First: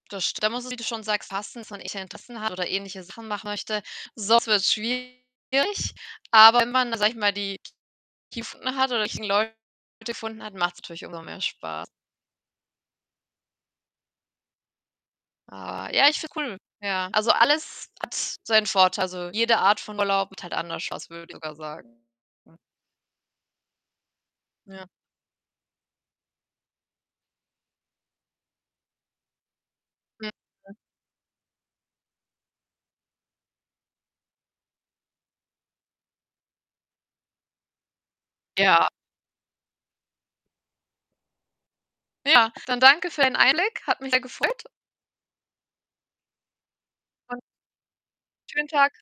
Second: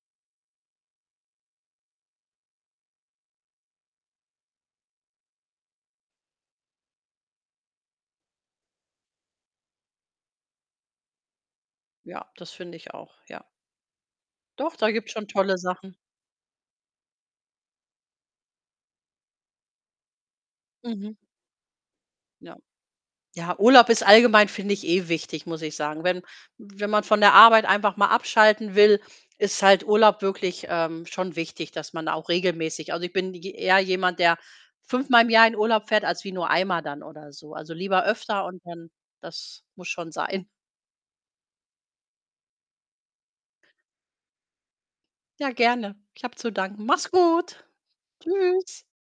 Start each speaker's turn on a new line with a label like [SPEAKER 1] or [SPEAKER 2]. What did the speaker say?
[SPEAKER 1] Das [unintelligible] wie du schon sagst, passen sondern ich ein Interesse habe oder ähnliche Sachen machen möchte. Sonst wird's schwierig, aber wenn man, sage ich mal, die [unintelligible] gefunden hat oder die richtigen Leute gefunden hat, macht's natürlich umso mehr Spaß.
[SPEAKER 2] Ja, das finde ich auch, ja. Doch, da gibt's schon tolle
[SPEAKER 1] Ah,
[SPEAKER 2] Sachen.
[SPEAKER 1] ja, ich finde cool. Ja, also, alles hat seinen Vorteil. Also, jede Art von Urlaub macht halt anders Spaß,
[SPEAKER 2] Mhm.
[SPEAKER 1] würde ich sogar sagen. Hm.
[SPEAKER 2] Ja. Ja, Urlaub ist allgemein finde ich,
[SPEAKER 1] Ja.
[SPEAKER 2] eh wichtig, muss ich sagen. Wenn Wenn man von der Arbeit einfach mal abschalten will, ist halt Urlaub
[SPEAKER 1] Ja.
[SPEAKER 2] wirklich,
[SPEAKER 1] Ja.
[SPEAKER 2] ähm, schon wichtig, dass man auch regelmäßig also, ich bin j eher jemand, der fünfmal im Jahr in Urlaub fährt, als wie nur einmal dann oder so. Also, lieber öfter und dann
[SPEAKER 1] Ja.
[SPEAKER 2] das muss schon sein.
[SPEAKER 1] Ja, dann danke für deinen Einblick. Hat mich sehr gefreut.
[SPEAKER 2] Ja, gerne. Ich habe zu danken. Mach's
[SPEAKER 1] Und
[SPEAKER 2] gut.
[SPEAKER 1] schönen
[SPEAKER 2] Tschüss.
[SPEAKER 1] Tag.